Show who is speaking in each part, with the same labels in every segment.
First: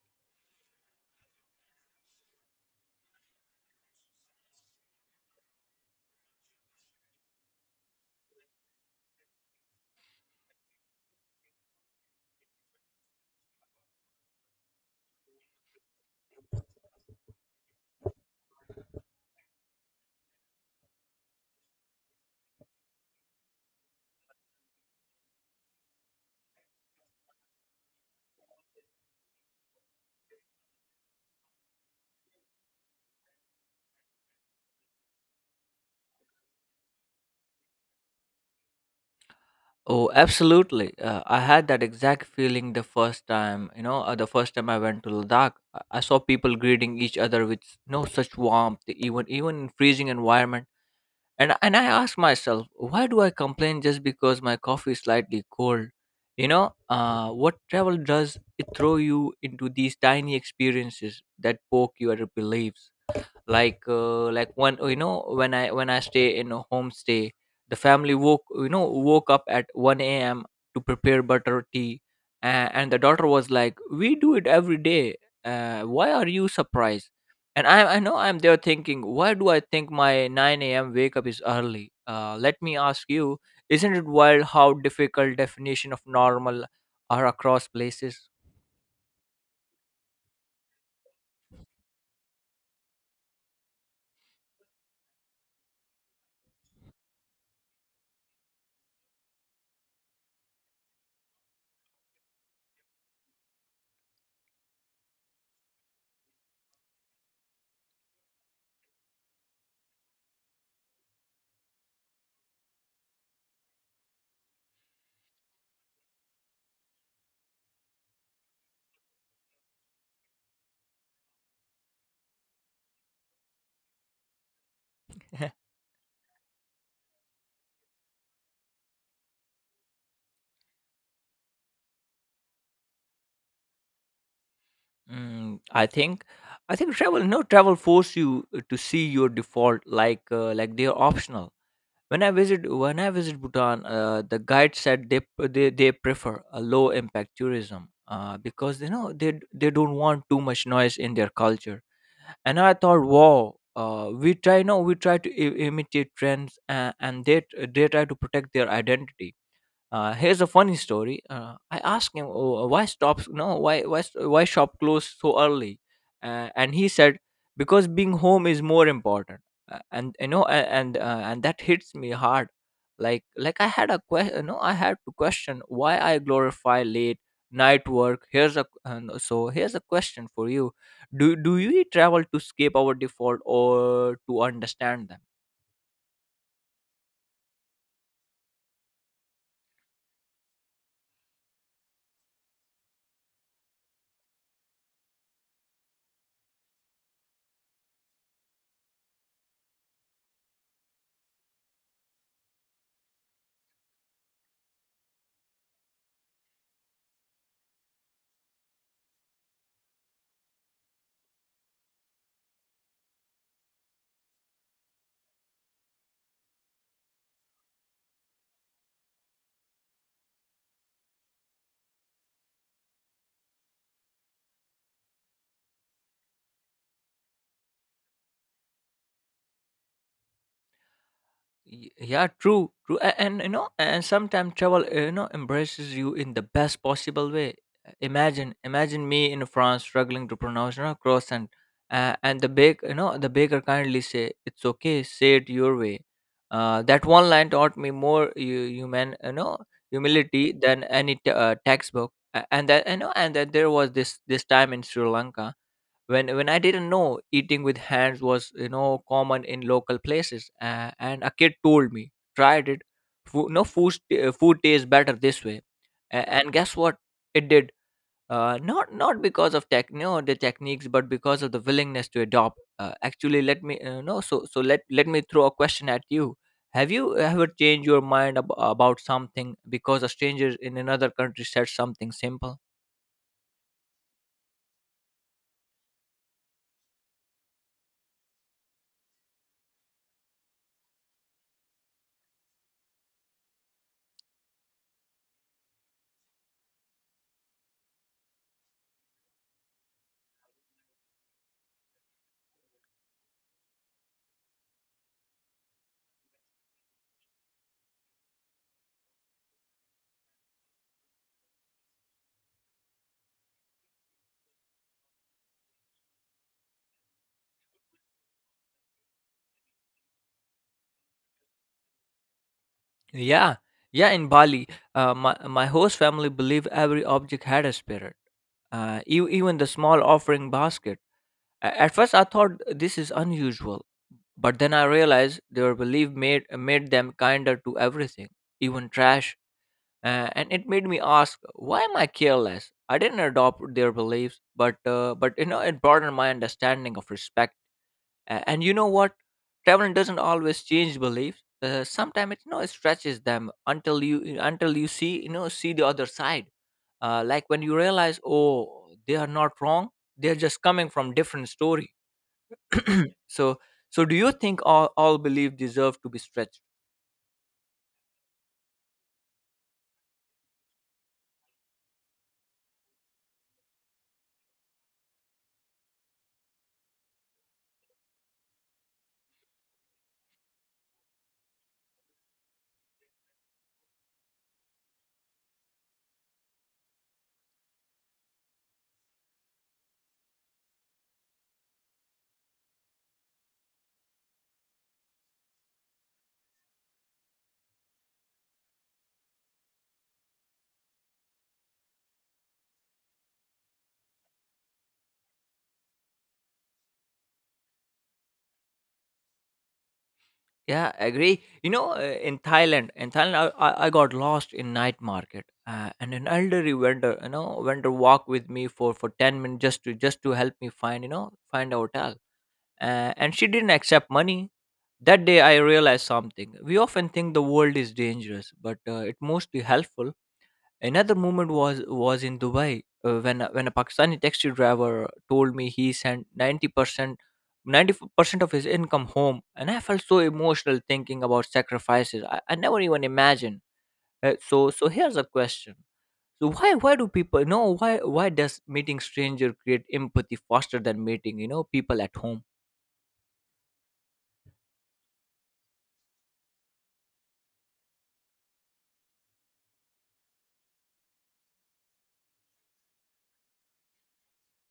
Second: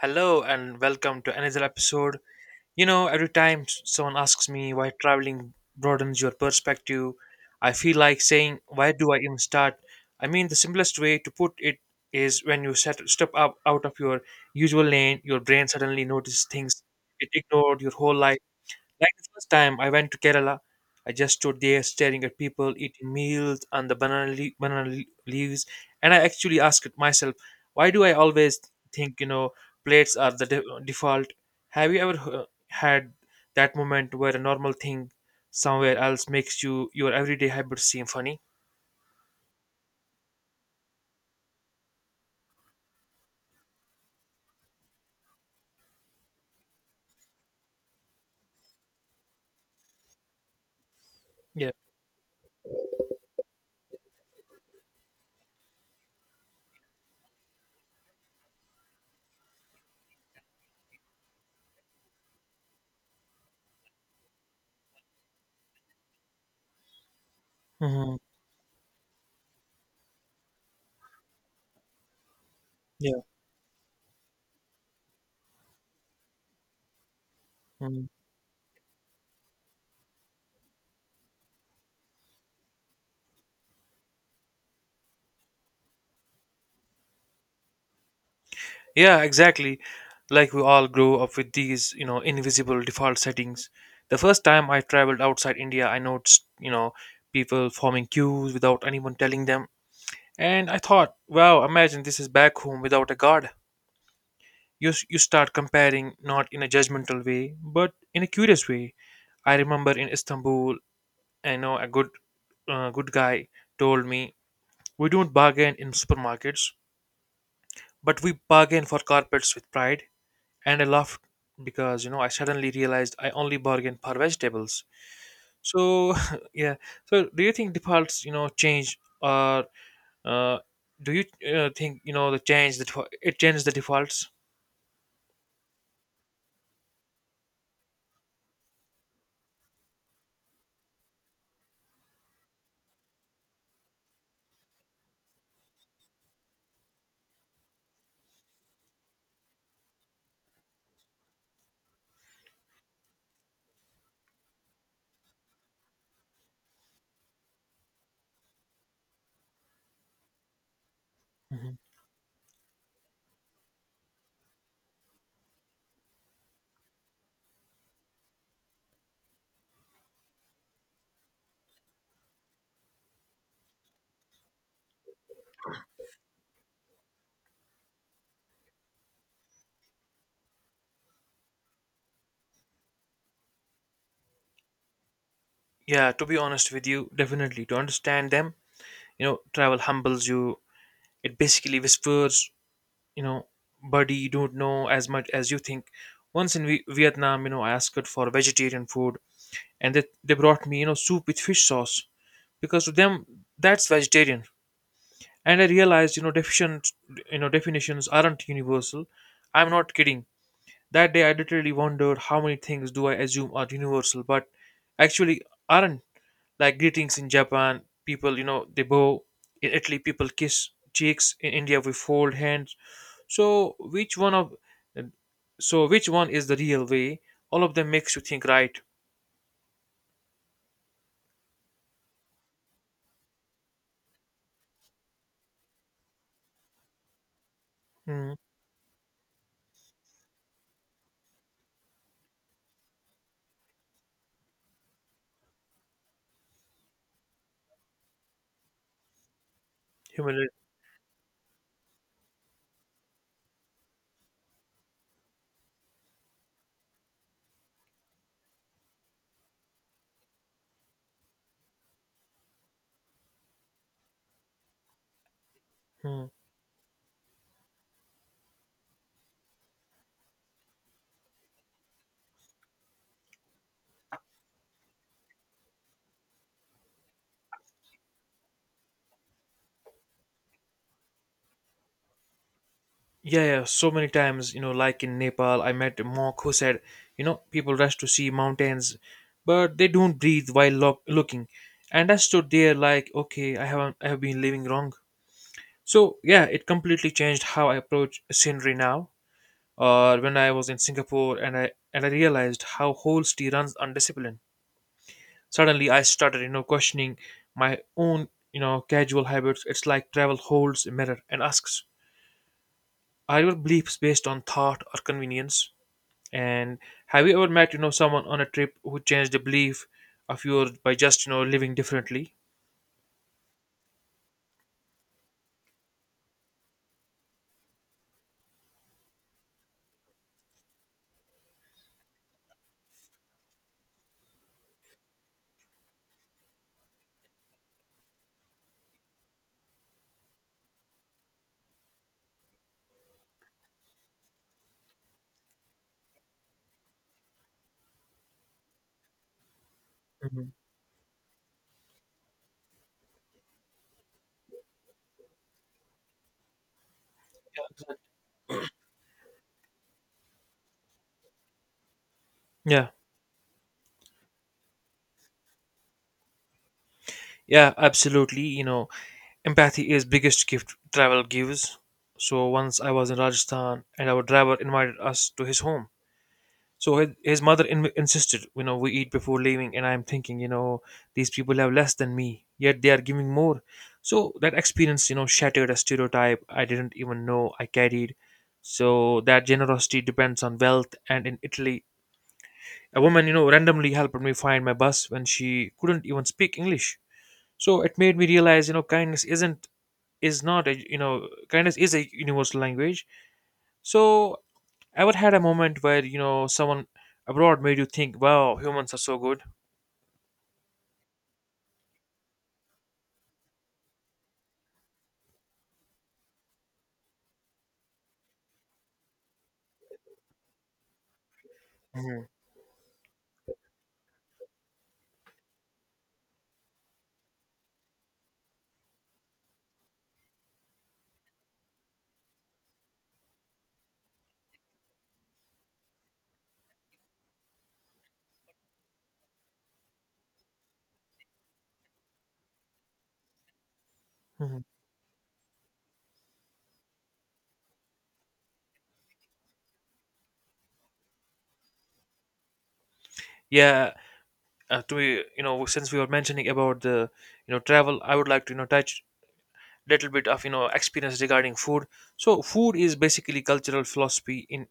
Speaker 1: Hello and welcome to another episode. Every time someone asks me why traveling broadens your perspective, I feel like saying, why do I even start? The simplest way to put it is when you step up out of your usual lane, your brain suddenly notices things it ignored your whole life. Like the first time I went to Kerala, I just stood there staring at people eating meals and the leaves, and I actually asked myself, why do I always think plates are the default? Have you ever had that moment where a normal thing somewhere else makes your everyday habits seem funny?
Speaker 2: Oh, absolutely. I had that exact feeling the first time, the first time I went to Ladakh. I saw people greeting each other with such warmth, e, even even in freezing environment. And
Speaker 1: Yeah.
Speaker 2: and I asked myself, why do I complain just because my coffee is slightly cold? You know, what travel does it throw you into these tiny experiences that poke your beliefs? Like like one, when I stay in a homestay, the family
Speaker 1: Hmm.
Speaker 2: woke you know woke up at 1 a.m to prepare butter tea, and the
Speaker 1: Yeah.
Speaker 2: daughter was like, we do it every day, why are you surprised? And I'm there thinking, why do I think my 9 a.m wake up is early? Let me ask you, isn't it wild how difficult definition of normal are across places?
Speaker 1: Yeah, exactly. Like we all grow up with these, invisible default settings. The first time I traveled outside India, I noticed, people forming queues without anyone telling them. And I thought, wow, imagine this is back home without a guard. You start comparing not in a judgmental way, but in a curious way. I remember in Istanbul, I know a good guy told me, we don't bargain in supermarkets, but we bargain for carpets with pride. And I laughed because I suddenly realized I only bargain for vegetables. So yeah. So do you think defaults change, or uh, do you think the change that it changes the defaults?
Speaker 2: Mm, I think travel. No Travel force you to see your default like they are optional. When I visit Bhutan, the guide said they prefer a low impact tourism, because you know they don't want too much noise in their culture. And I thought, wow, we try no we try to imitate trends, and they try to protect their identity. Here's a funny story.
Speaker 1: Mhm.
Speaker 2: I asked him, oh, why stops no why why st- why shop close so early? And he said, because being home is more important. And you know a- and that hits me hard. Like I had a question. I had to question why I glorify late night work. Here's a question for you. Do you travel to escape our default or to understand them?
Speaker 1: Yeah. To be honest with you, definitely to understand them. You know, travel humbles you. It basically whispers, you know, buddy, you don't know as much as you think. Once in Vietnam, you know, I asked for vegetarian food, and they brought me, you know, soup with fish sauce because to them that's vegetarian. And I realized, you know deficient you know definitions aren't universal. I'm not kidding, that day I literally wondered how many things do I assume are universal but actually aren't. Like greetings in Japan, people, they bow. In Italy, people kiss cheeks. In India, we fold hands. So which one is the real way? All of them makes you think, right?
Speaker 2: Yeah, true. You know, and sometimes travel, embraces you in the best possible way.
Speaker 1: Hmm.
Speaker 2: Imagine me in France struggling to pronounce, you know, croissant, and the baker kindly say, it's okay, say it your way. That one line taught me more hu- human you know humility
Speaker 1: Humility.
Speaker 2: than any textbook. And that there was this time in Sri Lanka when I didn't know eating with hands was, you know, common in local places, and a kid told me, tried it, food, no food st- food tastes better this way.
Speaker 1: Hmm.
Speaker 2: And guess what, it did, not not because of tech no the techniques but because of the willingness to adopt. Uh, actually let me no so so let Let me throw a question at you. Have you ever changed your mind about something because a stranger in another country said something simple?
Speaker 1: Yeah, yeah, so many times, you know, like in Nepal, I met a monk who said, you know, people rush to see mountains, but they don't breathe while looking. And I stood there like, okay, I haven't, I have been living wrong. So yeah, it completely changed how I approach scenery now. Or when I was in Singapore, and I realized how whole city runs on discipline. Suddenly, I started, you know, questioning my own, you know, casual habits. It's like travel holds a mirror and asks, are your beliefs based on thought or convenience? And have you ever met, you know, someone on a trip who changed a belief of yours by just, you know, living differently?
Speaker 2: Yeah, yeah, In Bali, my host family believe every object had a spirit, even the small offering basket. At first, I thought this is unusual, but then I realized their belief made them kinder to everything, even trash. And it made me ask, why am I careless? I didn't adopt their beliefs, but you know, it broadened my understanding of respect. And you know what? Traveling doesn't
Speaker 1: Mhm.
Speaker 2: always change beliefs. Sometimes it stretches them until you see you know see the other side. Like when you realize, oh, they are not wrong. They're just coming from different story.
Speaker 1: Yeah,
Speaker 2: So so do you think all belief deserve to be stretched?
Speaker 1: yeah, absolutely. You know, empathy is biggest gift travel gives. So once I was in Rajasthan and our driver invited us to his home. So his mother insisted, you know, we eat before leaving. And I'm thinking, you know, these people have less than me, yet they are giving more. So that experience, you know, shattered a stereotype I didn't even know I carried. So that generosity depends on wealth. And in Italy, a woman, you know, randomly helped me find my bus when she couldn't even speak English. So it made me realize, you know, kindness isn't is not a you know kindness is a universal language. So ever had a moment where someone abroad made you think, "Wow, humans are so good."
Speaker 2: Yeah, I agree. You know, in Thailand, I got lost in night market, and an elderly vendor walked with me for 10 minutes just to help me find, you know, find a hotel.
Speaker 1: Hmm.
Speaker 2: And she didn't accept money. That day, I realized something. We often think the world is dangerous, but it mostly helpful. Another moment was in Dubai when a Pakistani taxi driver told me he sent 90 percent. 90% of his income home, and I felt so emotional thinking about sacrifices I never even imagined.
Speaker 1: Hmm.
Speaker 2: Here's a question. So why why do people know why why does meeting stranger create empathy faster than meeting, you know, people at home?
Speaker 1: Yeah, to be you know since we were mentioning about the, travel, I would like to, touch little bit of, experience regarding food. So food is basically cultural philosophy in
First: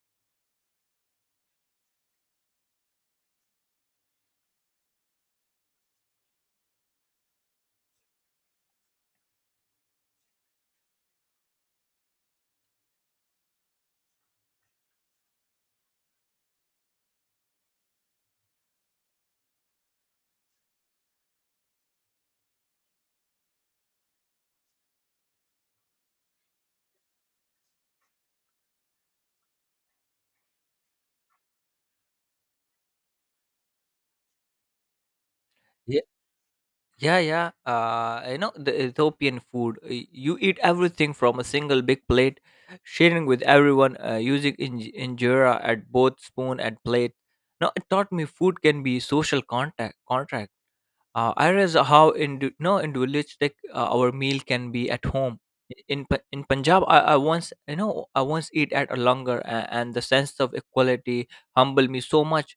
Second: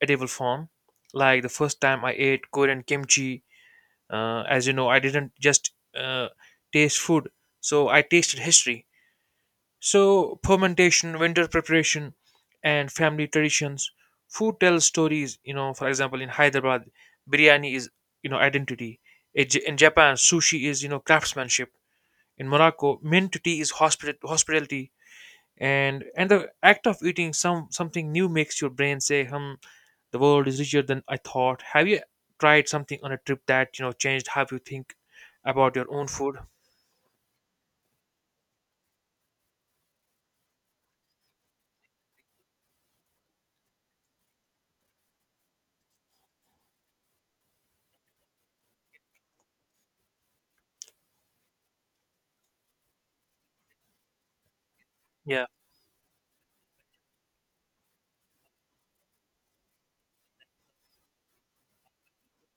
Speaker 1: edible form. Like the first time I ate Korean kimchi, as you know, I didn't just taste food, so I tasted history. So, fermentation, winter preparation, and family traditions. Food tells stories. You know, for example, in Hyderabad, biryani is identity. In Japan, sushi is craftsmanship. In Morocco, mint tea is hospitality. And the act of eating something new makes your brain say, "Hmm, the world is richer than I thought." Have you tried something on a trip that changed how you think about your own food?
Speaker 2: Yeah. You know, the Ethiopian food. Uh, you eat everything from a single big plate, sharing with everyone, injera at both spoon and plate. Now, it taught me food can be social contract. I realize how indu- no individualistic our meal can be at home.
Speaker 1: Yeah.
Speaker 2: In Punjab, I once eat at a longer, and the sense of equality humbled me so much.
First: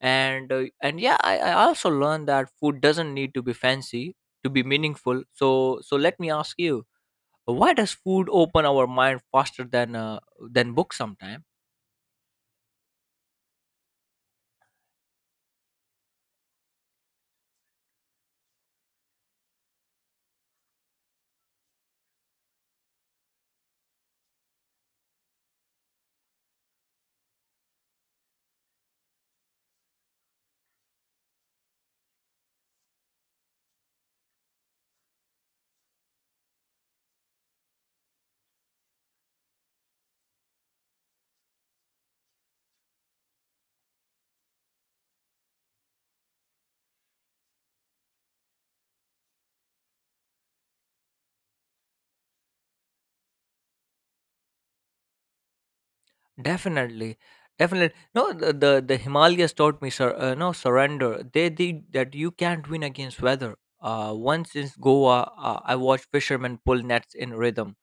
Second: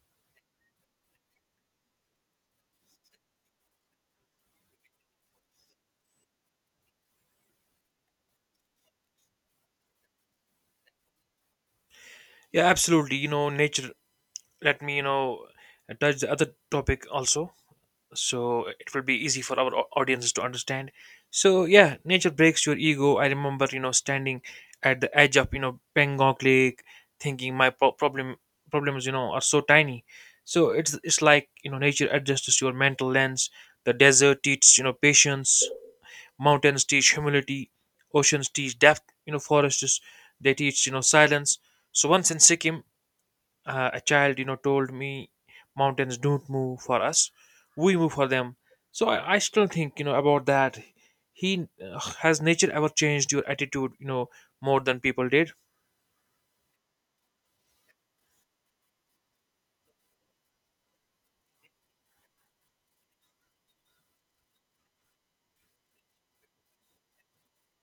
Speaker 2: And yeah, I also learned that food doesn't need to be fancy to be meaningful. So so let me ask you, why does food open our mind faster than books sometimes?
Speaker 1: Yeah, absolutely. You know, nature, let me, touch the other topic also, so it will be easy for our audiences to understand. So yeah, nature breaks your ego. I remember, you know, standing at the edge of, you know, Pangong Lake thinking my problems, you know, are so tiny. So it's like, you know, nature adjusts your mental lens. The desert teaches, you know, patience. Mountains teach humility. Oceans teach depth. You know, forests, they teach, you know, silence. So once in Sikkim, a child, you know, told me, mountains don't move for us, we move for them. So I still think, you know, about that. He Has nature ever changed your attitude, you know, more than people did?
Speaker 2: Definitely, definitely. No, The Himalayas taught me, sur- no surrender. They did that. You can't win against weather. Once in Goa, I watched fishermen pull nets in rhythm,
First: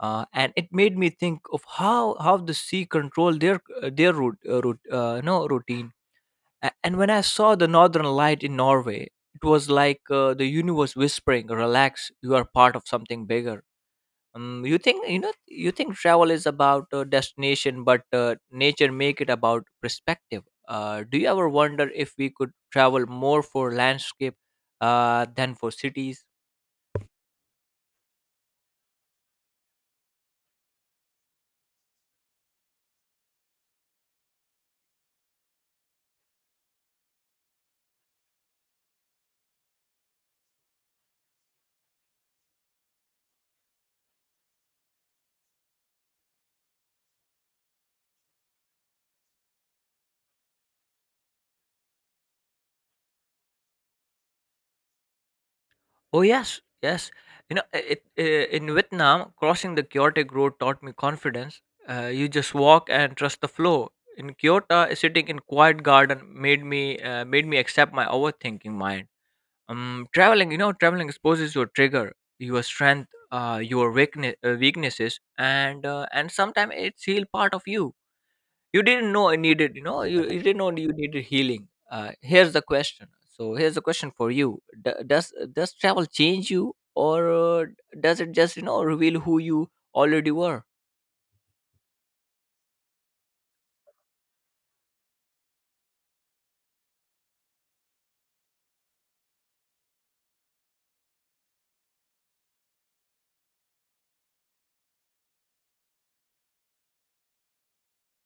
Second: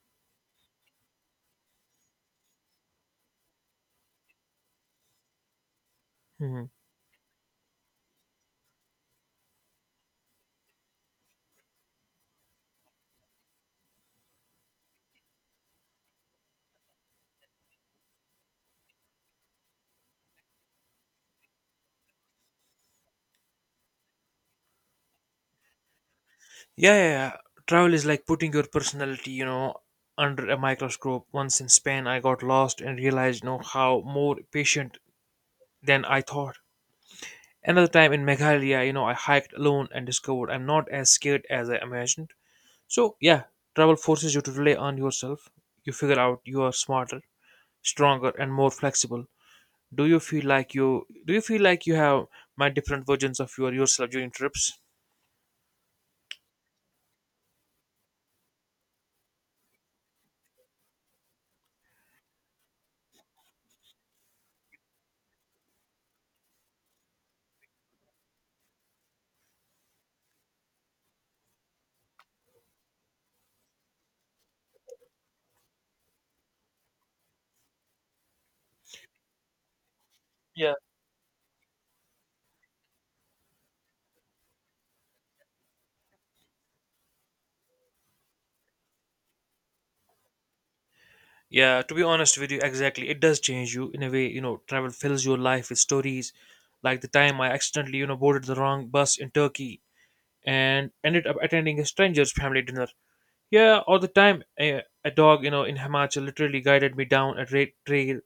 Speaker 2: and it made me think of how the sea control their route, route no routine.
Speaker 1: Mhm.
Speaker 2: And when I saw the northern light in Norway, it was like the universe whispering, "Relax, you are part of something bigger." You think travel is about destination, but nature make it about perspective. Do you ever wonder if we could travel more for landscape than for cities?
Speaker 1: Yeah, travel is like putting your personality, you know, under a microscope. Once in Spain, I got lost and realized, you know, how more patient than I thought. Another time in Meghalaya, you know, I hiked alone and discovered I'm not as scared as I imagined. So, yeah, travel forces you to rely on yourself. You figure out you are smarter, stronger, and more flexible. Do you feel like you do you feel like you have my different versions of yourself during trips?
Speaker 2: Oh, yes, yes. In Vietnam, crossing the chaotic road taught me confidence. You just walk and trust the flow. In Kyoto, sitting in quiet garden, made me accept my overthinking mind. Traveling exposes your trigger, your strength, weaknesses, and and sometimes it's heal part of you you didn't know I needed you know you, you didn't know
Speaker 1: Yeah.
Speaker 2: you needed healing. Here's the question So here's the question for you. Does travel change you, or does it just, you know, reveal who you already were?
Speaker 1: Yeah, to be honest with you, exactly. It does change you in a way. You know, travel fills your life with stories. Like the time I accidentally, you know, boarded the wrong bus in Turkey and ended up attending a stranger's family dinner. Yeah, or the time a dog, you know, in Himachal literally guided me down a trail.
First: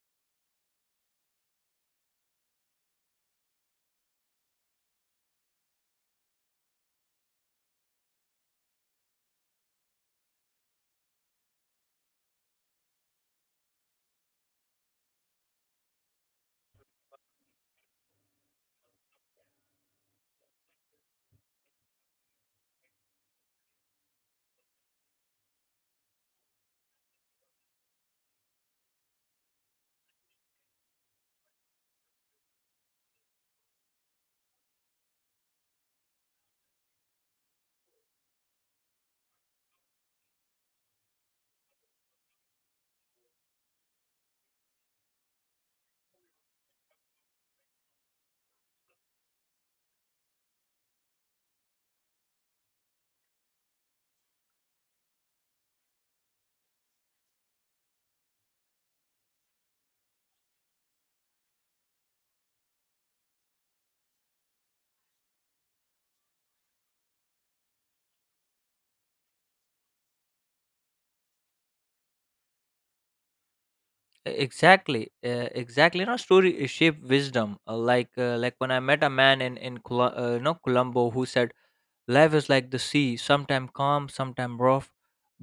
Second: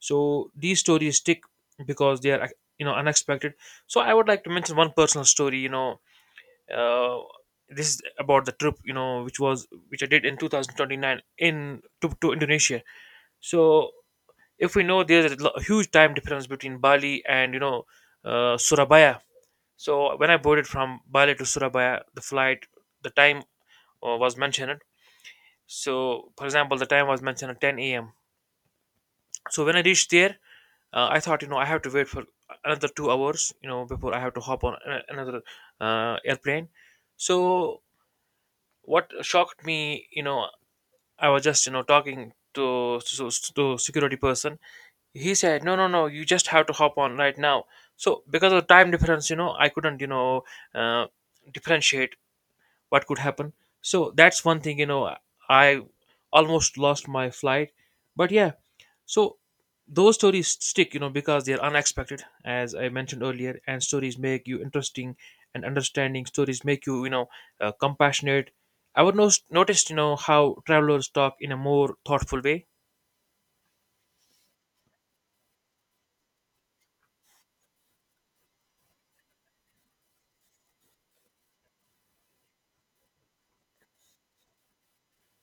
Speaker 1: So these stories stick because they are unexpected. So I would like to mention one personal story, you know. uh, this is about the trip, you know, which was which I did in 2029 in to Indonesia. So if we know, there's a huge time difference between Bali and, you know, Surabaya. So when I boarded from Bali to Surabaya, the flight, the time, was mentioned. So for example, the time was mentioned at 10 a.m. So when I reached there, I thought, you know, I have to wait for another 2 hours, you know, before I have to hop on another airplane. So what shocked me, you know, I was just, you know, to security person. He said, no, no, no, you just have to hop on right now. So because of time difference, you know, I couldn't, you know, uh, differentiate what could happen. So that's one thing, you know, I almost lost my flight. But yeah, so those stories stick, you know, because they're unexpected as I mentioned earlier. And stories make you interesting, and understanding stories make you, you know, compassionate. I would noticed, you know, how travelers talk in a more thoughtful way.
Speaker 2: E, exactly Exactly, you know, story shape wisdom, like when I met a man in Colombo who said, life is like the sea, sometime calm, sometime rough,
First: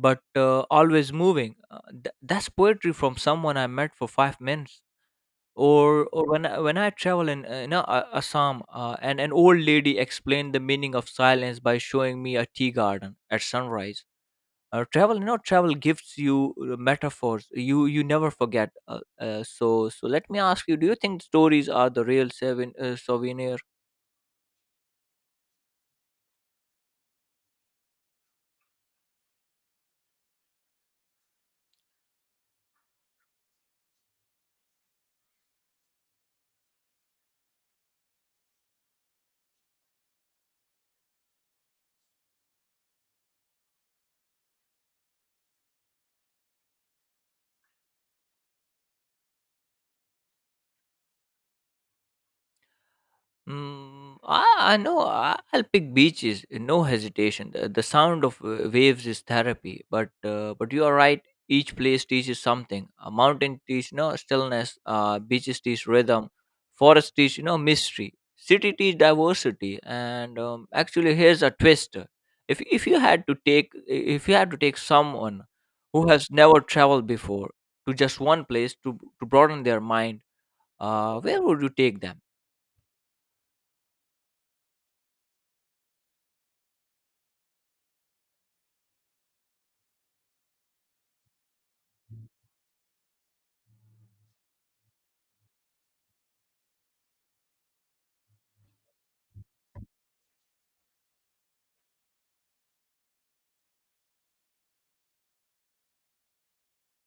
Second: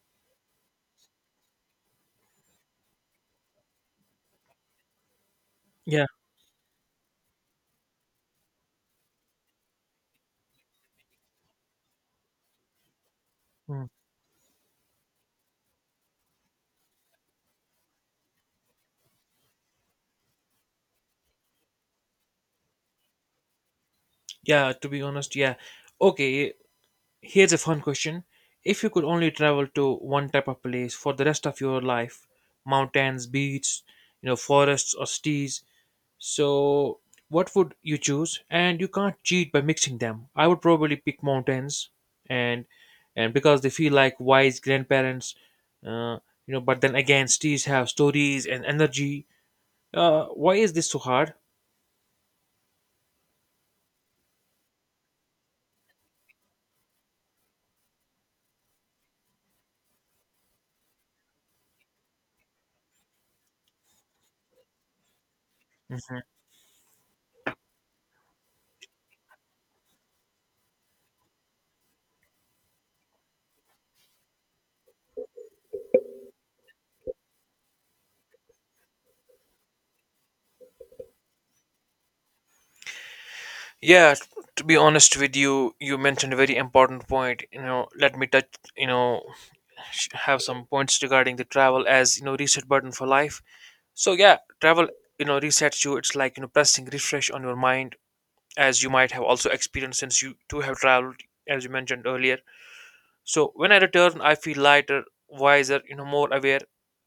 Speaker 2: but always moving. That's poetry from someone I met for 5 minutes.
Speaker 1: Yeah.
Speaker 2: Or when I travel in, Assam, and an old lady explained the meaning of silence by showing me a tea garden at
Speaker 1: Mm.
Speaker 2: sunrise. Travel gives you metaphors you never forget. Let me ask you, do you think stories are the real souvenir?
Speaker 1: Yeah, to be honest, yeah. Okay, here's a fun question. If you could only travel to one type of place for the rest of your life, mountains, beach, you know, forests or cities, so what would you choose? And you can't cheat by mixing them. I would probably pick mountains, and and because they feel like wise grandparents, uh, you know, but then again, cities have stories and energy. Why is this so hard?
Speaker 2: I know. I'll pick beaches. No hesitation. The sound of waves is therapy. But you are right. Each place teaches something. A mountain teaches no stillness. Beaches teach
Speaker 1: Mhm.
Speaker 2: rhythm. Forest teach, you know, mystery. City teach diversity. And actually, here's a twist. If you had to take if you had to take someone who has never traveled before to just one place to broaden their mind, where would you take them?
Speaker 1: Yeah, to be honest with you, you mentioned a very important point. You know, let me touch, you know, have some points regarding the travel as, you know, reset button for life. So yeah, travel, you know, resets you. It's like, you know, pressing refresh on your mind, as you might have also experienced since you too have traveled, as you mentioned earlier. So when I return, I feel lighter, wiser, you know, more aware.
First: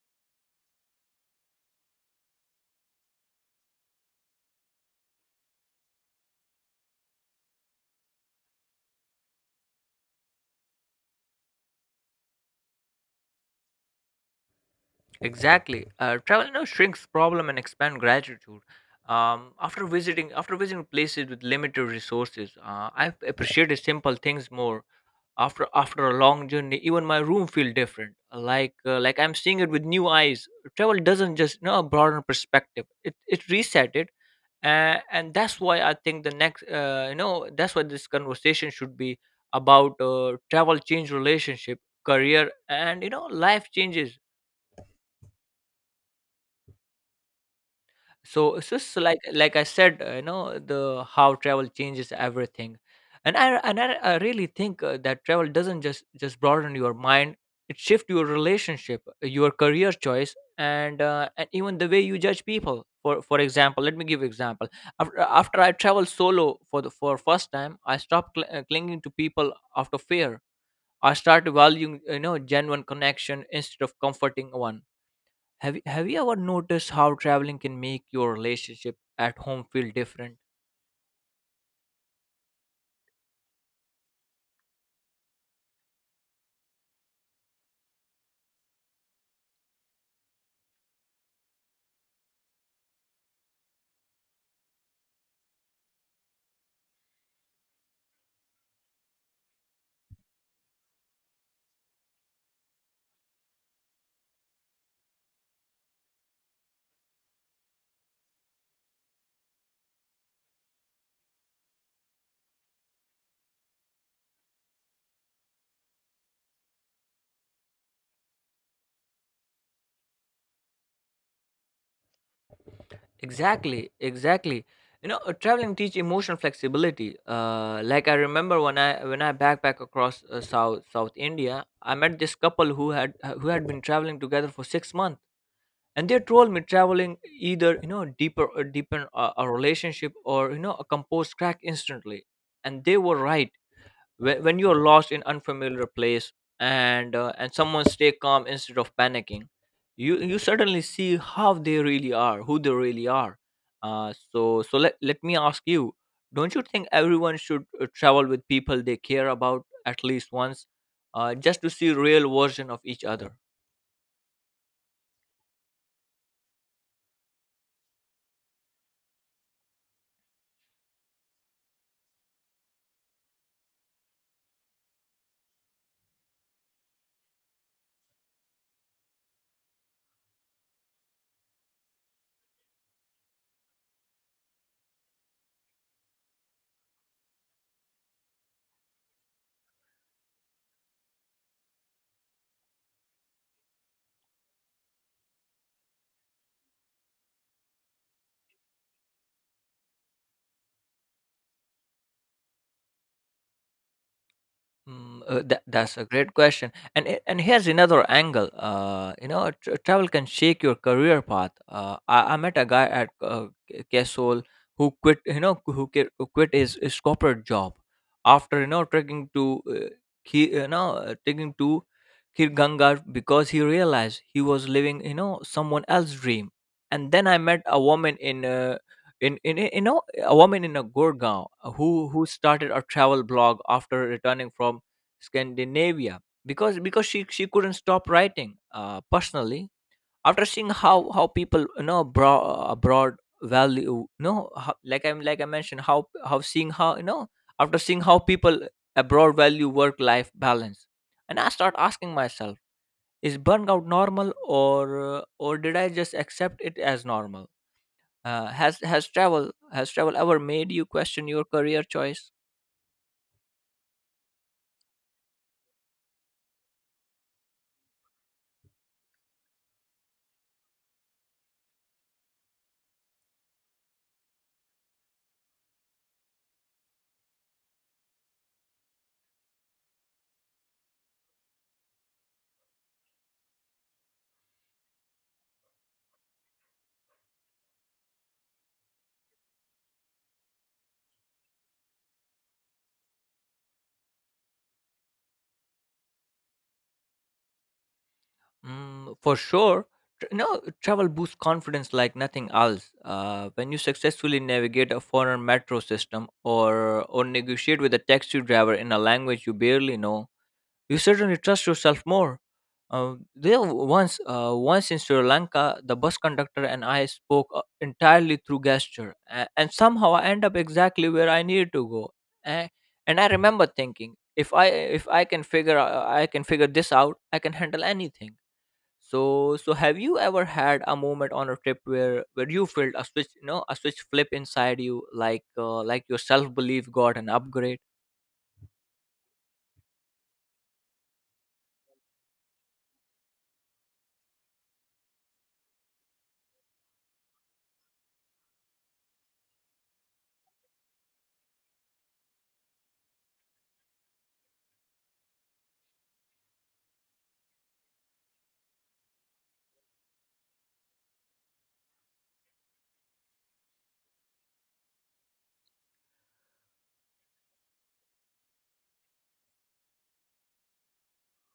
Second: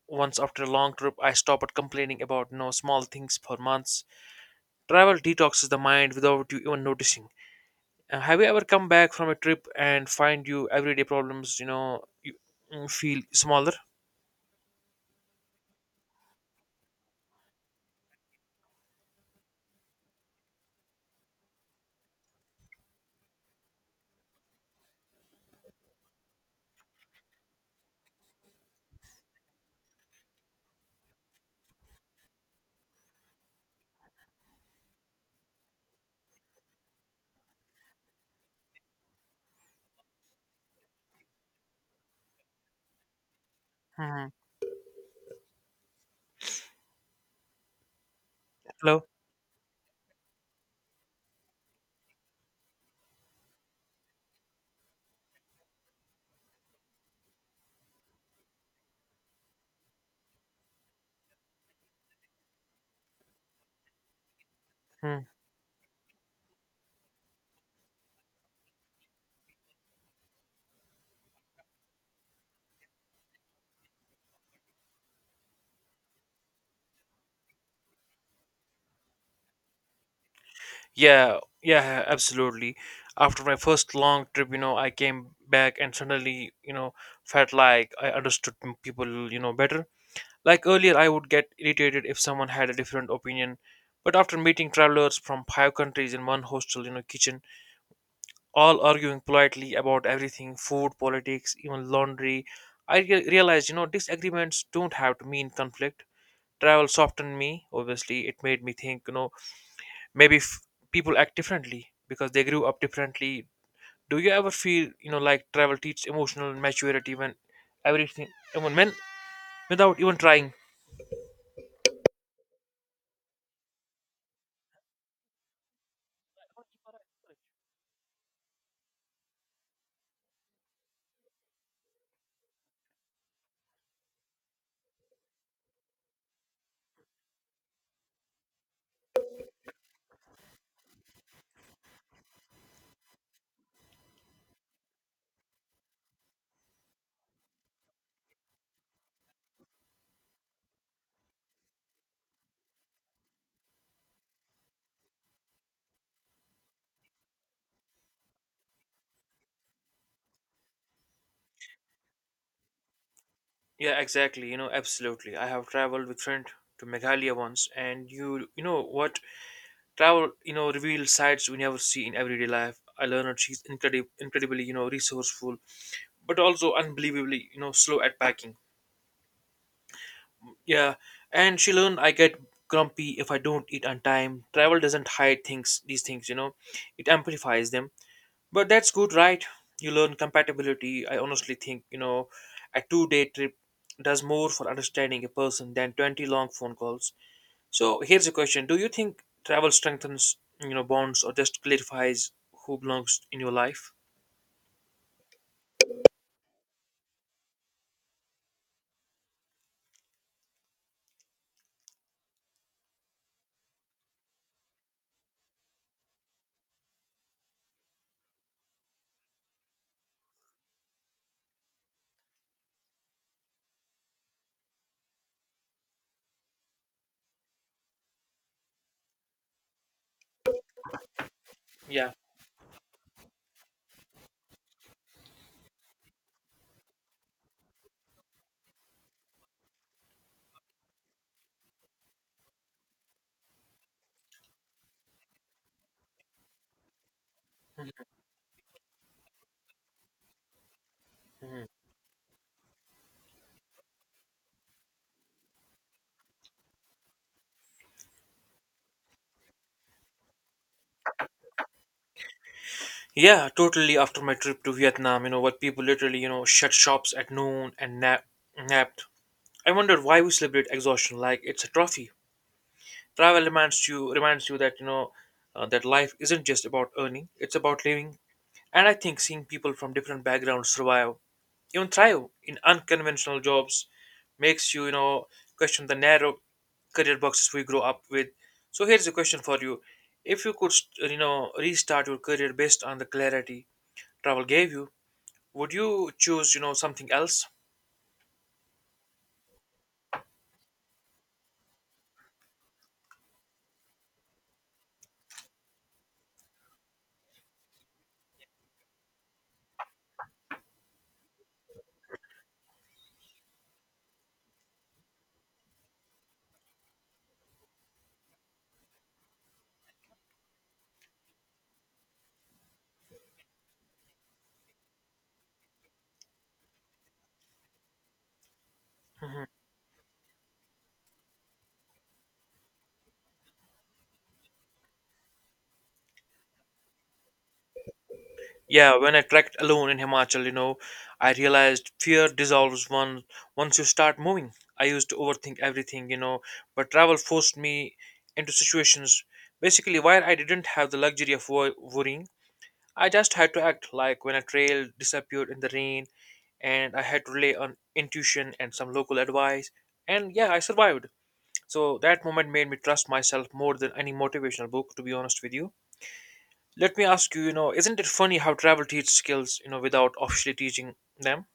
Speaker 1: Once after a long trip, I stop at complaining about no small things for months. Travel detoxes the mind without you even noticing. Have you ever come back from a trip and find you everyday problems, you know, you feel smaller?
Speaker 2: Exactly. Travel shrinks problem and expand gratitude. After visiting places with limited resources, I appreciated simple things more. After a long journey, even my room feel different. Like I'm seeing it with new eyes. Travel doesn't just, you know, broaden perspective. It reset it, and that's why I think the next you know that's why this conversation should be about travel change relationship, career, and, you know, life changes.
Speaker 1: Mhm.
Speaker 2: So it's just
Speaker 1: Hello.
Speaker 2: like I said, you know the how travel changes everything. I really think that travel doesn't just broaden your mind. It shifts your relationship, your career choice, and and even the way you judge people. For example, let me give example.
Speaker 1: Hmm.
Speaker 2: After I traveled solo for the for first time, I stopped clinging to people out of fear. I started valuing, you know, genuine connection instead of comforting one. Have you ever noticed how traveling can make your relationship at home feel different?
Speaker 1: Yeah, yeah, absolutely. After my first long trip, you know, I came back and suddenly, you know, felt like I understood people, you know, better. Like earlier, I would get irritated if someone had a different opinion. But after meeting travelers from 5 countries in one hostel, kitchen, all arguing politely about everything food, politics, even laundry, realized, disagreements don't have to mean conflict. Travel softened me, obviously. It made me think, maybe f- people act differently because they grew up differently. Do you ever feel, like travel teaches emotional maturity when everything when without even trying?
Speaker 2: Exactly. You know, traveling teach emotional flexibility. Like I remember when I backpack across South India, I met this couple who had been traveling together for 6 months, and they told me traveling either you know deeper deepen a relationship or you know a composed crack instantly, and they were right. When you're lost in unfamiliar place, and someone stay calm instead of panicking, you suddenly see how they really are, who they really are. So let me ask you, don't you think everyone should travel with people they care about at least once, just to see real version of each other?
Speaker 1: Yeah, exactly, absolutely. I have traveled with friend to Meghalaya once, and you know what, travel, reveals sides we never see in everyday life. I learned she's incredibly, resourceful, but also unbelievably, slow at packing. Yeah, and she learned I get grumpy if I don't eat on time. Travel doesn't these things, it amplifies them. But that's good, right? You learn compatibility. I honestly think, a 2-day trip does more for understanding a person than 20 long phone calls. So here's a question. Do you think travel strengthens, bonds, or just clarifies who belongs in your life?
Speaker 2: That's a great question, and and here's another angle. You know, tr Travel can shake your career path. I met a guy at Kesol who quit. Who quit his corporate job after you know trekking to uh, taking to Kirganga because he realized he was living you know someone else's dream. And then I met a woman in you know a woman in a Gurgaon uh, who
Speaker 1: Yeah.
Speaker 2: who started a travel blog after returning from Scandinavia because she couldn't stop writing personally after seeing how people you know abroad, abroad value you know how, like I'm like I mentioned how seeing how you know after seeing how people abroad value work life balance, and I
Speaker 1: Mhm.
Speaker 2: start asking myself, is burnout normal or did I just accept it as normal? Has travel ever made you question your career choice?
Speaker 1: Yeah, totally. After my trip to Vietnam, you know what, people literally, shut shops at noon and napped. I wondered why we celebrate exhaustion like it's a trophy. Travel reminds you that, that life isn't just about earning; it's about living. And I think seeing people from different backgrounds survive, even thrive in unconventional jobs, makes you, you know question the narrow career boxes we grow up with. So here's a question for you: if you could restart your career based on the clarity travel gave you, would you choose, something else?
Speaker 2: For sure. Tr- No, Travel boosts confidence like nothing else. When you successfully navigate a foreign metro system or negotiate with a taxi driver in a language you barely know, you certainly trust yourself more. Once in Sri Lanka, the bus conductor and I spoke entirely through gesture, and somehow I end up exactly where I needed to go. A- And I remember thinking, if I can figure I can figure this out, I can handle anything. So have you ever had a moment on a trip where you felt a switch, you know, a switch flip inside you, like your self belief got an upgrade?
Speaker 1: Yeah, when I trekked alone in Himachal, I realized fear dissolves one once you start moving. I used to overthink everything, but travel forced me into situations. Basically, while I didn't have the luxury of worrying, I just had to act, like when a trail disappeared in the rain, and I had to rely on intuition and some local advice. And yeah, I survived. So that moment made me trust myself more than any motivational book, to be honest with you. Let me ask you, isn't it funny how travel teaches skills, without officially teaching them?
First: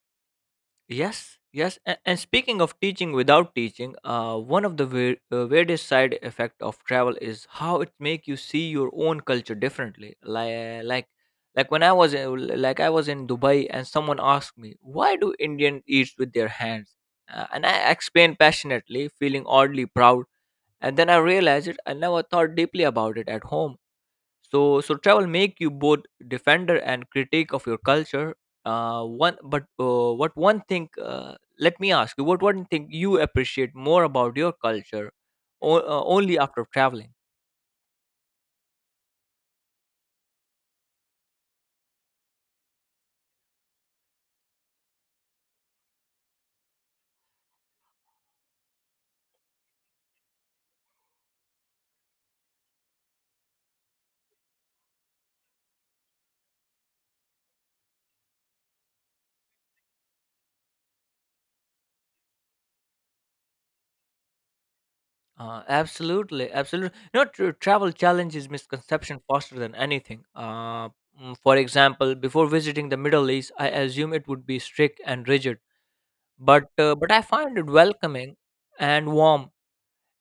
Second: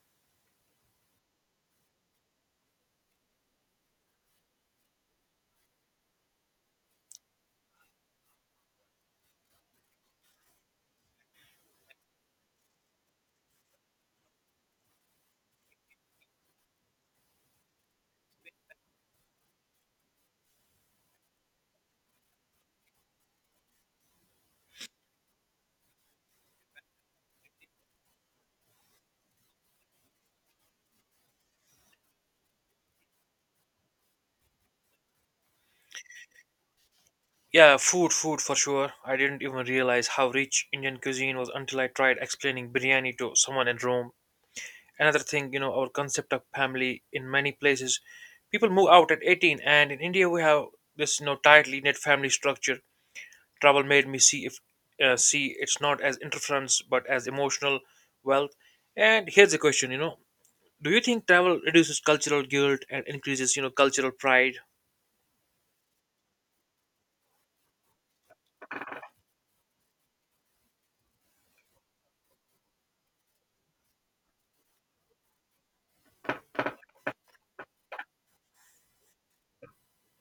Speaker 2: Yes, yes. And speaking of teaching without teaching, one of the weirdest side effect of travel is how it make you see your own culture differently. Like when I was in Dubai, and someone asked me, "Why do Indian eat with their hands?" And I explained passionately, feeling oddly proud. And then I realized it. I never thought deeply about it at home, so travel make you both defender and critic of your culture. One but what one thing Let me ask you, what one thing you appreciate more about your culture only after traveling?
Speaker 1: Yeah, food for sure. I didn't even realize how rich Indian cuisine was until I tried explaining biryani to someone in Rome. Another thing, our concept of family. In many places, people move out at 18, and in India we have this, tightly knit family structure. Travel made me see it's not as interference but as emotional wealth. And here's the question, do you think travel reduces cultural guilt and increases, cultural pride?
Speaker 2: Absolutely, you know tr travel challenges misconception faster than anything. For example, before visiting the middle east I assume it would be strict and rigid, but I find it welcoming and warm.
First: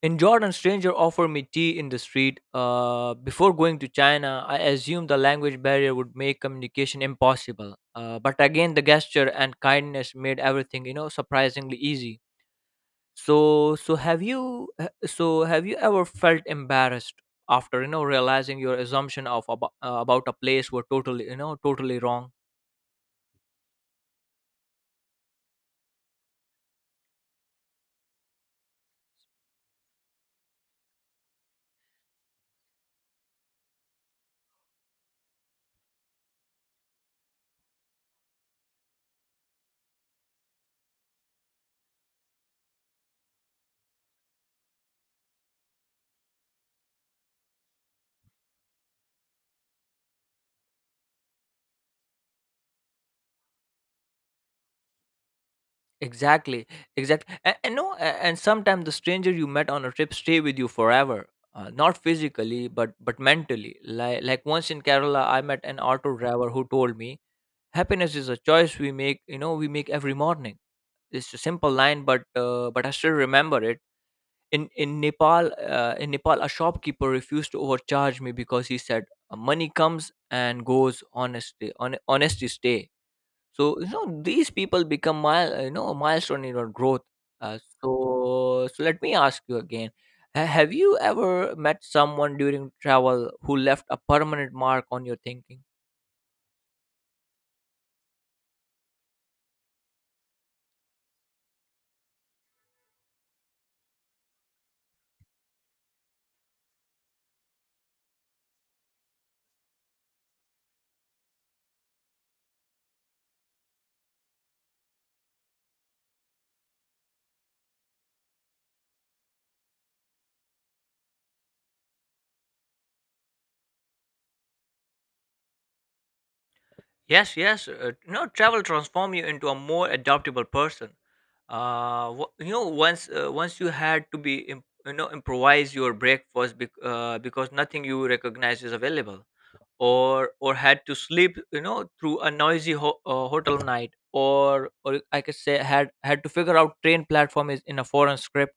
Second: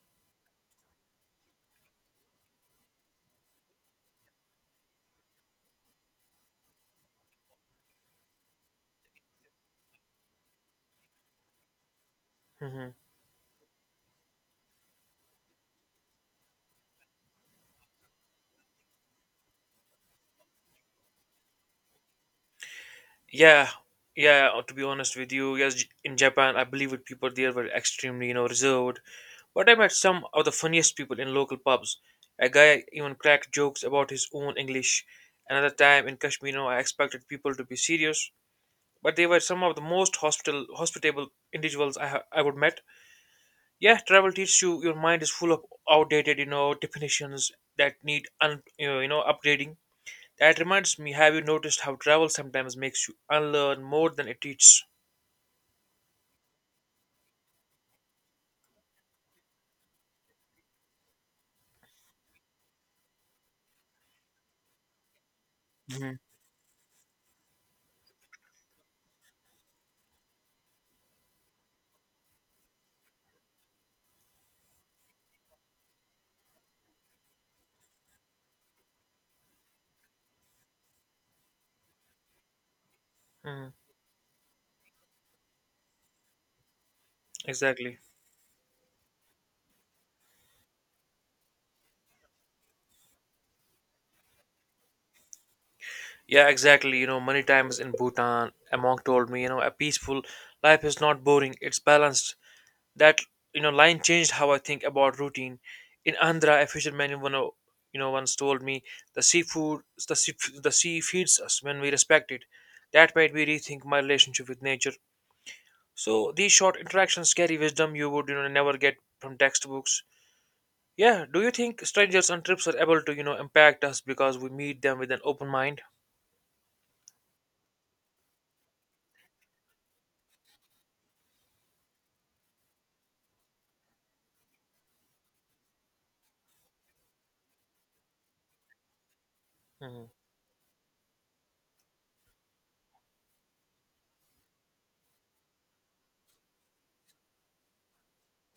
Speaker 2: In Jordan, stranger offered me tea in the street. Before going to China, I assumed the language barrier would make communication impossible. But again, the gesture and kindness made everything, you know, surprisingly easy.
Speaker 1: Hmm.
Speaker 2: So, have you ever felt embarrassed after you know realizing your assumption about a place were totally, you know, totally wrong?
Speaker 1: Yeah, yeah. To be honest with you, yes, in Japan, I believe it. People there were extremely, reserved. But I met some of the funniest people in local pubs. A guy even cracked jokes about his own English. Another time in Kashmir, I expected people to be serious, but they were some of the most hospitable individuals I would met. Yeah, travel teaches you your mind is full of outdated, definitions that need, un, you know, upgrading. That reminds me, have you noticed how travel sometimes makes you unlearn more than it teaches?
Speaker 2: Exactly, exactly. And no, a- and sometimes the stranger you met on a trip stay with you forever. Not physically, but mentally. Like once in Kerala, I met an
Speaker 1: Hmm.
Speaker 2: auto driver who told me, "Happiness is a choice we make. You know, we make every morning." It's a simple line, but I still remember it. In Nepal, a shopkeeper refused to overcharge me because he said, "Money comes and goes. Honesty stay."
Speaker 1: Mm,
Speaker 2: So you know these people become mile you know a milestone in your growth. Uh,
Speaker 1: exactly.
Speaker 2: so so let me ask you again: Have you ever met someone during travel who left a permanent mark on your thinking?
Speaker 1: Yeah, exactly. You know, many times in Bhutan, a monk told me, a peaceful life is not boring, it's balanced. That, line changed how I think about routine. In Andhra, a fisherman, once told me, the seafood, the sea, the sea feeds us when we respect it. That made me rethink my relationship with nature. So these short interactions carry wisdom you would, never get from textbooks. Yeah, do you think strangers on trips are able to, impact us because we meet them with an open mind?
Speaker 2: Yes, yes. You know, travel transform you into a more adaptable person. Once you had to be imp- you know improvise your breakfast because nothing you recognize is available,
Speaker 1: Mhm.
Speaker 2: or had to sleep you know through a hotel night, or I could say had to figure out train platform is in a foreign script.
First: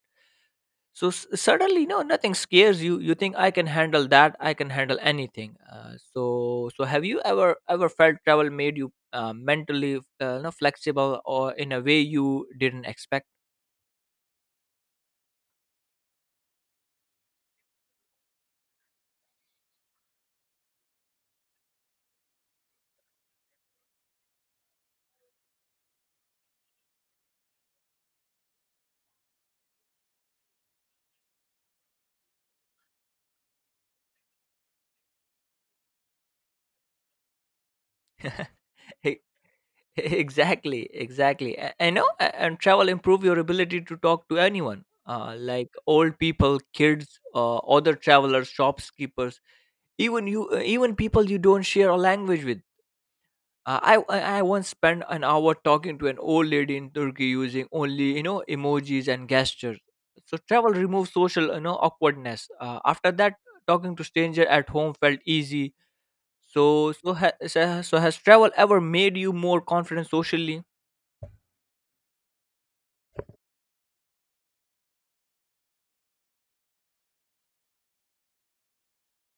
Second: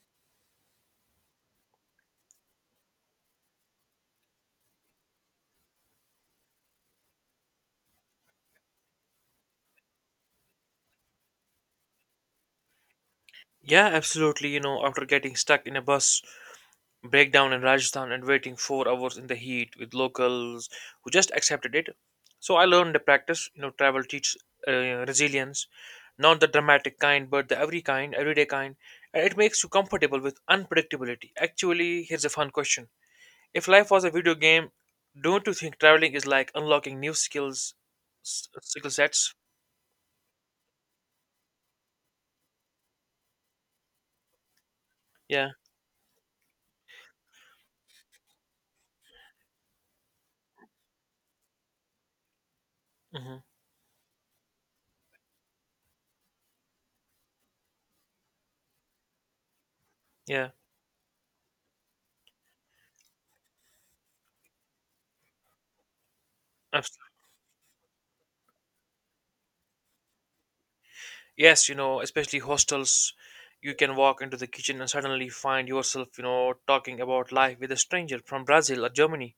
Speaker 2: So suddenly you know nothing scares you. You think I can handle that, I can handle anything. So have you ever ever felt travel made you mentally, you know, flexible or in a way you didn't expect?
Speaker 1: Yeah, absolutely. You know, after getting stuck in a bus breakdown in Rajasthan and waiting 4 hours in the heat with locals who just accepted it, so I learned the practice. You know, travel teaches, resilience, not the dramatic kind, but the everyday kind, and it makes you comfortable with unpredictability. Actually, here's a fun question: if life was a video game, don't you think traveling is like unlocking new skills, skill sets?
Speaker 2: Exactly, exactly. I know, and travel improve your ability to talk to anyone,
Speaker 1: Yeah.
Speaker 2: like old people, kids, other travelers, shopkeepers, even you, even people you don't share a language with.
Speaker 1: Hmm.
Speaker 2: I once spent an hour talking to an old lady in turkey using only you know emojis and gestures. So
Speaker 1: Yeah.
Speaker 2: travel removes social you know awkwardness. After that, talking to stranger at home felt easy. so,
Speaker 1: Abs-
Speaker 2: so, ha- so has so has travel ever made you more confident socially?
Speaker 1: Yes, you know, especially hostels, you can walk into the kitchen and suddenly find yourself, talking about life with a stranger from Brazil or Germany.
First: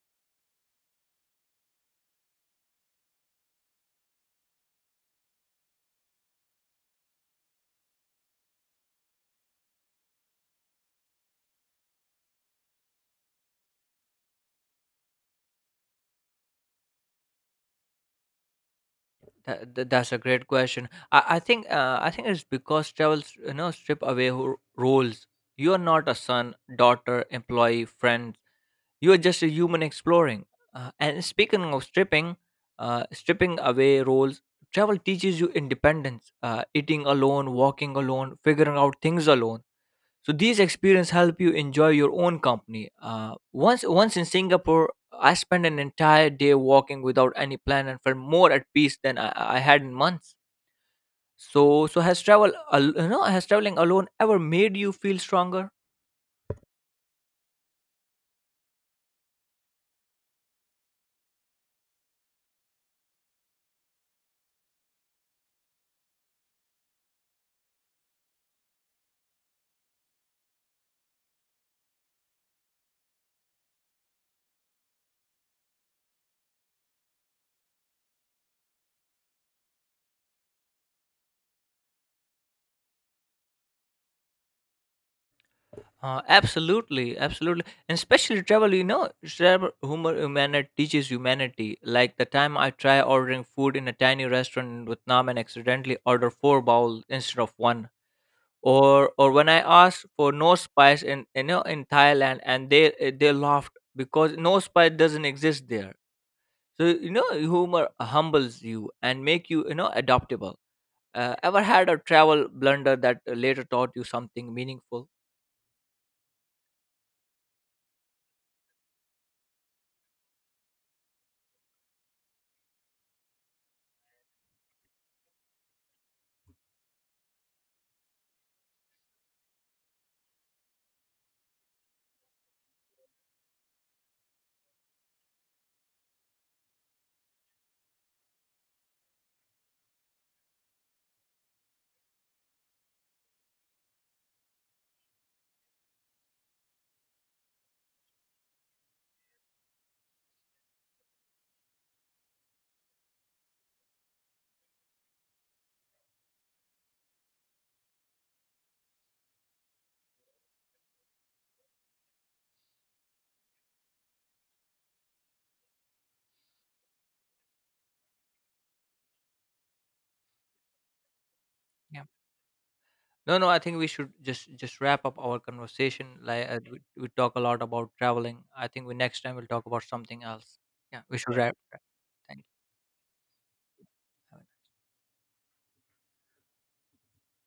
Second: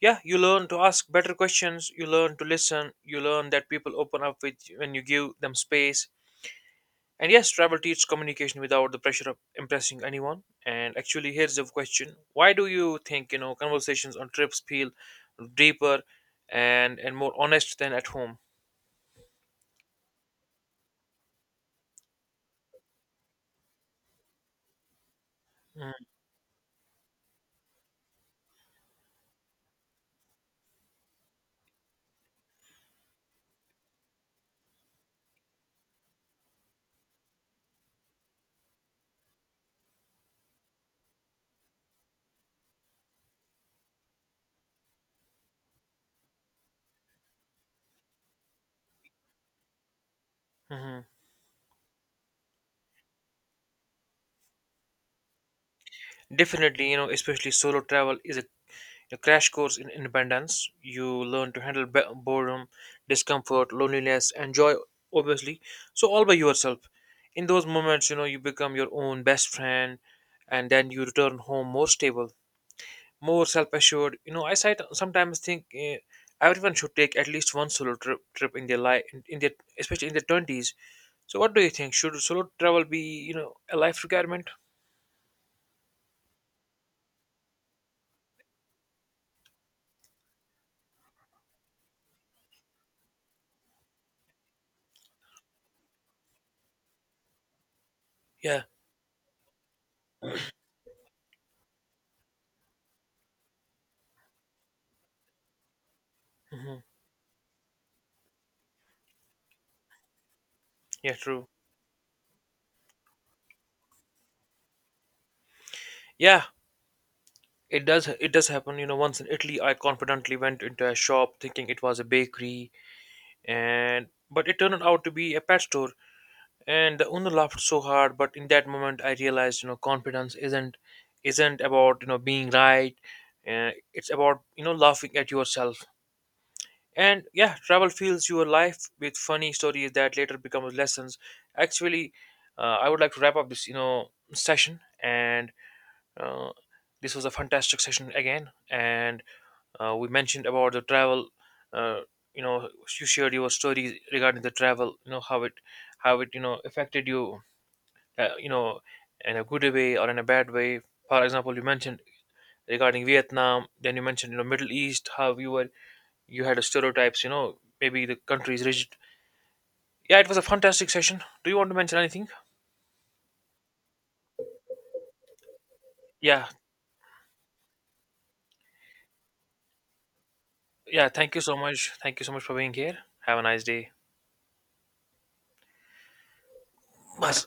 Speaker 1: Yeah, you learn to ask better questions, you learn to listen, you learn that people open up with when you give them space. And yes, travel teaches communication without the pressure of impressing anyone. And actually, here's the question: why do you think, conversations on trips feel deeper and more honest than at home?
Speaker 2: That's a great question. I think I think it's because travels you know strip away roles. You are not a son, daughter, employee, friend, you're just a human exploring. And speaking of stripping, stripping away roles, travel teaches you independence, eating alone, walking alone, figuring out things alone. So these experiences help you enjoy your own company. Once in Singapore, I spent an entire day walking without any plan and felt more at peace than I had in months.
Speaker 1: Mm-hmm.
Speaker 2: So, has traveling alone ever made you feel stronger?
Speaker 1: Definitely, especially solo travel is a crash course in independence. You learn to handle boredom, discomfort, loneliness, and joy, obviously. So all by yourself. In those moments, you become your own best friend, and then you return home more stable, more self-assured. You know, I sometimes think, everyone should take at least one solo trip in their life, in their especially in their twenties. So, what do you think? Should solo travel be, a life requirement?
Speaker 2: Absolutely, absolutely, and especially travel. You know, travel humor humanity teaches humanity. Like the time I try ordering food in a tiny restaurant in Vietnam and accidentally order four bowls instead of one,
Speaker 1: Yeah.
Speaker 2: or when I asked for no spice in you know in Thailand and they they laughed because no spice doesn't exist there.
Speaker 1: Hmm.
Speaker 2: So you know, humor humbles you and make you you know adaptable.
Speaker 1: Yeah. True.
Speaker 2: Ever had a travel blunder that later taught you something meaningful?
Speaker 1: Yeah. It does happen. You know, once in Italy, I confidently went into a shop thinking it was a bakery, and but it turned out to be a pet store, and the owner laughed so hard. But in that moment I realized, confidence isn't about, being right, it's about, laughing at yourself. And yeah, travel fills your life with funny stories that later become lessons. Actually, I would like to wrap up this, session, and uh, this was a fantastic session again. And we mentioned about the travel, uh, you know you shared your stories regarding the travel, how it, affected you, uh, you know, in a good way or in a bad way. For example, you mentioned regarding Vietnam, then you mentioned, Middle East, how you were you had stereotypes, maybe the country is rigid. Yeah, it was a fantastic session. Do you want to mention anything?
Speaker 2: No, no. I think we should just wrap up our conversation.
Speaker 1: Yeah,
Speaker 2: We talk a lot about traveling. I think we next time we'll talk about something else. Yeah,
Speaker 1: yeah.
Speaker 2: we
Speaker 1: Thank
Speaker 2: should.
Speaker 1: you
Speaker 2: Right.
Speaker 1: so
Speaker 2: Wrap. Wrap.
Speaker 1: much. Thank you so much
Speaker 2: Thank
Speaker 1: for being here. Have a nice day.
Speaker 2: you.
Speaker 1: Bas.